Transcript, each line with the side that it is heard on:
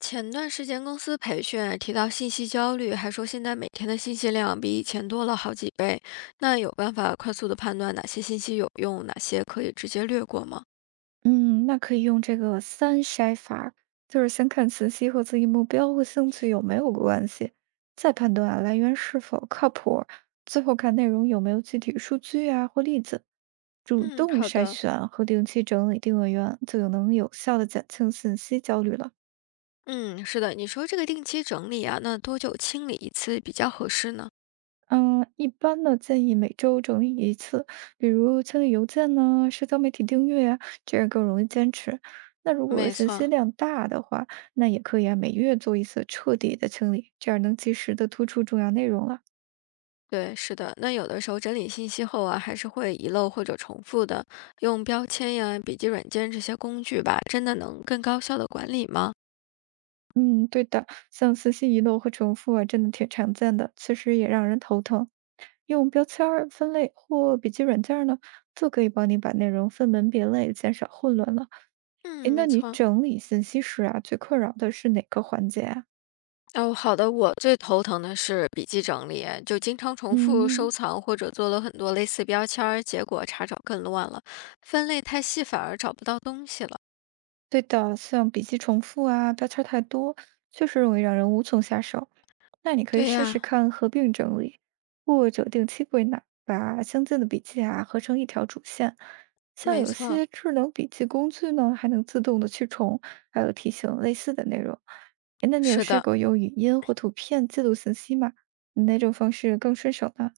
left: 前段时间公司培训啊提到信息焦虑，还说现在每天的信息量比以前多了好几倍。那有办法快速的判断哪些信息有用，哪些可以直接略过吗？
right: 嗯，那可以用这个三筛法。就是先看信息和自己目标和兴趣有没有关系，再判断来源是否靠谱，最后看内容有没有具体数据或例子。主
left: 嗯，
right: 动
left: 好
right: 筛
left: 的。
right: 选和定期整理定位源，就能有效的减轻信息焦虑了。
left: 嗯，是的，你说这个定期整理啊，那多久清理一次比较合适呢？
right: 嗯，一般呢建议每周整理一次，比如清理邮件呢、社交媒体订阅啊，这样更容易坚持。那如果
left: 没
right: 信息
left: 错，
right: 量大的话，那也可以啊，每月做一次彻底的清理，这样能及时的突出重要内容了。
left: 对，是的，那有的时候整理信息后啊，还是会遗漏或者重复的。用标签呀、笔记软件这些工具吧，真的能更高效的管理吗？
right: 嗯，对的，像信息遗漏和重复啊，真的挺常见的，其实也让人头疼。用标签儿分类或笔记软件儿呢，就可以帮你把内容分门别类，减少混乱了。
left: 嗯，
right: 诶，那
left: 没
right: 你
left: 错。
right: 整理信息时啊，最困扰的是哪个环节啊？
left: 哦，好的。我最头疼的是笔记整理，就经常重复
right: 嗯，
left: 收藏或者做了很多类似标签儿，结果查找更乱了。分类太细，反而找不到东西了。
right: 对的，像笔记重复啊，标签儿太多，确实容易让人无从下手。那你可以
left: 对
right: 试试
left: 呀，
right: 看合并整理，或者定期归纳，把相近的笔记啊合成一条主线。像
left: 没
right: 有
left: 错，
right: 些智能笔记工具呢，还能自动的去重，还有提醒类似的内容。诶，那你有
left: 是
right: 试
left: 的。
right: 过用语音或图片记录信息吗？哪种方式更顺手呢？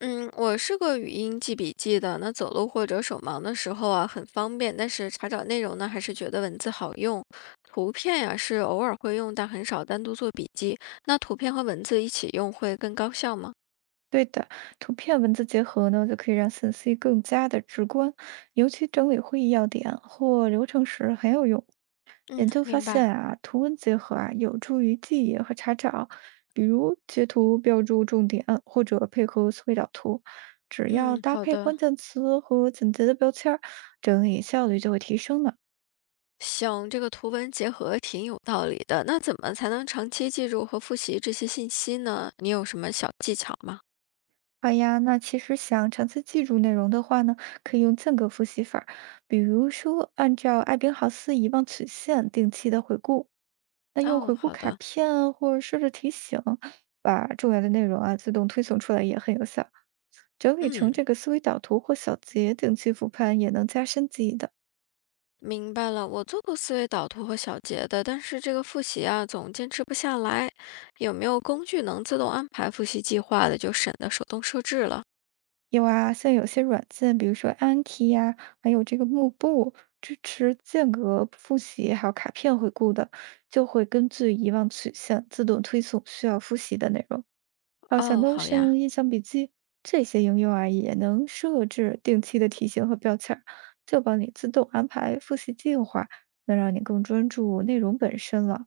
left: 嗯，我是个语音记笔记的，那走路或者手忙的时候啊，很方便。但是查找内容呢，还是觉得文字好用。图片呀、是偶尔会用，但很少单独做笔记。那图片和文字一起用会更高效吗？
right: 对的，图片文字结合呢，就可以让信息更加的直观，尤其整理会议要点或流程时很有用。
left: 嗯，
right: 研究发
left: 明
right: 现
left: 白。
right: 啊，图文结合啊，有助于记忆和查找，比如截图标注重点，或者配合思维导图，只要
left: 嗯，
right: 搭
left: 好
right: 配
left: 的。
right: 关键词和简洁的标签儿，整理效率就会提升呢。
left: 行，这个图文结合挺有道理的。那怎么才能长期记住和复习这些信息呢？你有什么小技巧吗？
right: 好呀，那其实想长期记住内容的话呢，可以用间隔复习法儿，比如说按照艾宾浩斯遗忘曲线定期的回顾，那用
left: 哦，
right: 回顾
left: 好
right: 卡
left: 的，
right: 片啊或者设置提醒，把重要的内容啊自动推送出来也很有效。整理
left: 嗯，
right: 成这个思维导图或小结，定期复盘也能加深记忆的。
left: 明白了。我做过思维导图和小结的，但是这个复习啊，总坚持不下来。有没有工具能自动安排复习计划的，就省得手动设置了？
right: 有啊，像有些软件，比如说 Anki 呀、还有这个幕布，支持间隔复习，还有卡片回顾的，就会根据遗忘曲线自动推送需要复习的内容。还有像
left: 哦，好
right: Notion、
left: 呀。
right: 印象笔记这些应用啊，也能设置定期的提醒和标签儿，就帮你自动安排复习计划，能让你更专注内容本身了。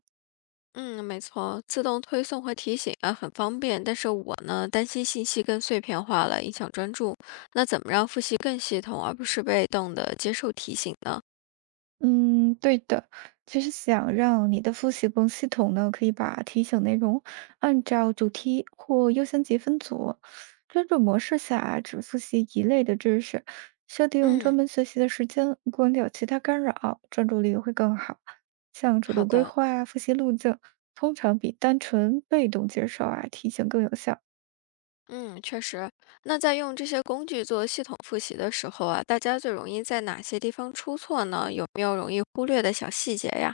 left: 嗯，没错，自动推送和提醒啊，很方便。但是我呢，担心信息更碎片化了，影响专注。那怎么让复习更系统，而不是被动的接受提醒呢？
right: 嗯，对的。其实想让你的复习工系统呢，可以把提醒内容按照主题或优先级分组，专注模式下只复习一类的知识，设定专
left: 嗯，
right: 门学习的时间，关掉其他干扰，专注力会更好。像主
left: 好
right: 动规
left: 的，
right: 划复习路径，通常比单纯被动接受啊提醒更有效。
left: 嗯，确实。那在用这些工具做系统复习的时候啊，大家最容易在哪些地方出错呢？有没有容易忽略的小细节呀？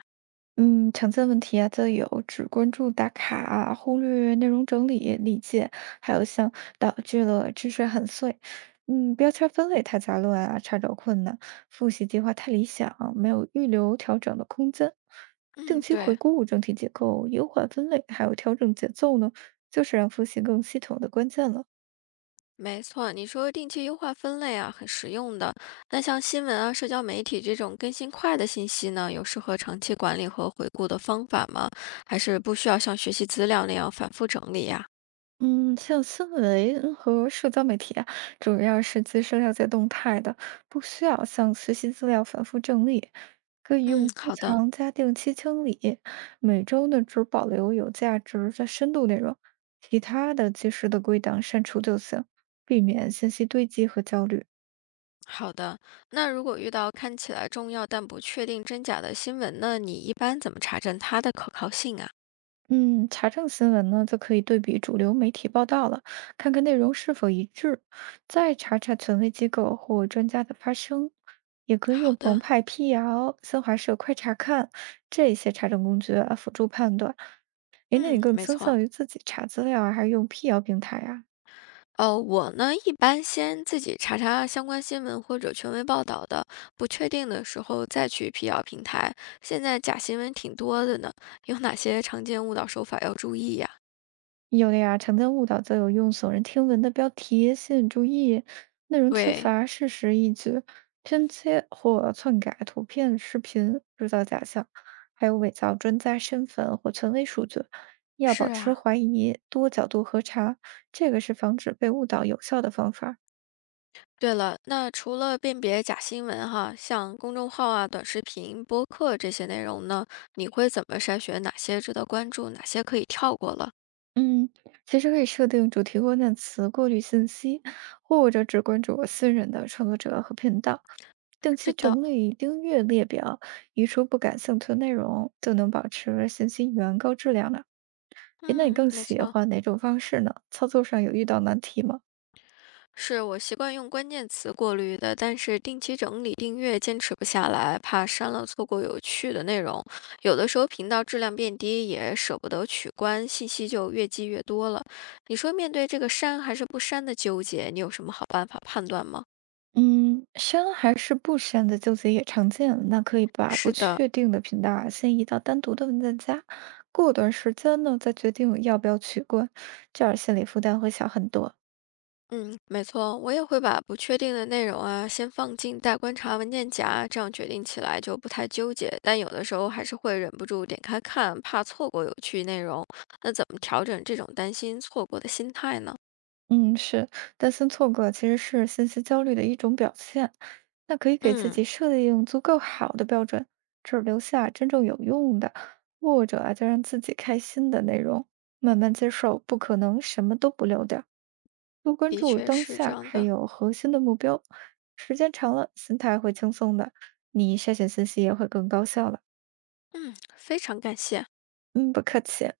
right: 嗯，常见问题啊，就有只关注打卡啊忽略内容整理理解，还有像导致了知识很碎，嗯，标签分类太杂乱啊，查找困难，复习计划太理想，没有预留调整的空间。定
left: 嗯，
right: 期回
left: 对。
right: 顾整体结构，优化分类，还有调整节奏呢，就是让复习更系统的关键了。
left: 没错，你说定期优化分类啊，很实用的。那像新闻啊、社交媒体这种更新快的信息呢，有适合长期管理和回顾的方法吗？还是不需要像学习资料那样反复整理呀？
right: 嗯，像新闻和社交媒体啊，主要是及时了解动态的，不需要像学习资料反复整理，可以
left: 嗯，
right: 用收
left: 好的，
right: 藏加定期清理。每周呢，只保留有价值的深度内容，其他的及时的归档删除就行，避免信息堆积和焦虑。
left: 好的。那如果遇到看起来重要但不确定真假的新闻呢，你一般怎么查证它的可靠性啊？
right: 嗯，查证新闻呢，就可以对比主流媒体报道了，看看内容是否一致，再查查权威机构或专家的发声，也可以用
left: 好
right: 澎
left: 的，
right: 湃、辟谣、新华社、快查看这些查证工具啊，辅助判断。诶，那你
left: 嗯，
right: 更
left: 没
right: 倾向
left: 错。
right: 于自己查资料啊，还是用辟谣平台啊？
left: 哦，我呢一般先自己查查相关新闻或者权威报道的，不确定的时候再去辟谣平台。现在假新闻挺多的呢，有哪些常见误导手法要注意呀？
right: 有的呀，常见误导则有用耸人听闻的标题吸引注意，内容缺
left: 对，
right: 乏事实依据，拼接或篡改图片、视频，制造假象，还有伪造专家身份或权威数据。要保
left: 是
right: 持
left: 啊，
right: 怀疑，多角度核查，这个是防止被误导有效的方法。
left: 对了，那除了辨别假新闻哈，像公众号啊、短视频、播客这些内容呢，你会怎么筛选哪些值得关注，哪些可以跳过了？
right: 嗯，其实可以设定主题关键词过滤信息，或者只关注我信任的创作者和频道。定期
left: 是的，
right: 整理订阅列表，移除不感兴趣的内容，就能保持信息源高质量了。诶，那你
left: 嗯，
right: 更
left: 没
right: 喜
left: 错。
right: 欢哪种方式呢？操作上有遇到难题吗？
left: 是我习惯用关键词过滤的，但是定期整理订阅坚持不下来，怕删了错过有趣的内容。有的时候频道质量变低，也舍不得取关，信息就越积越多了。你说面对这个删还是不删的纠结，你有什么好办法判断吗？
right: 嗯，删还是不删的纠结也常见。那可以把不
left: 是的，
right: 确定的频道啊，先移到单独的文件夹，过段时间呢，再决定要不要取关，这样心理负担会小很多。
left: 嗯，没错，我也会把不确定的内容啊，先放进待观察文件夹，这样决定起来就不太纠结。但有的时候还是会忍不住点开看，怕错过有趣内容。那怎么调整这种担心错过的心态呢？
right: 嗯，是，担心错过其实是信息焦虑的一种表现。那可以给自
left: 嗯，
right: 己设定足够好的标准，只留下真正有用的，或者啊，就让自己开心的内容，慢慢接受，不可能什么都不留点儿，多关
left: 的
right: 注
left: 确
right: 当
left: 是这
right: 下，
left: 样
right: 还
left: 的。
right: 有核心的目标。时间长了，心态会轻松的，你筛选信息也会更高效了。
left: 嗯，非常感谢。
right: 嗯，不客气。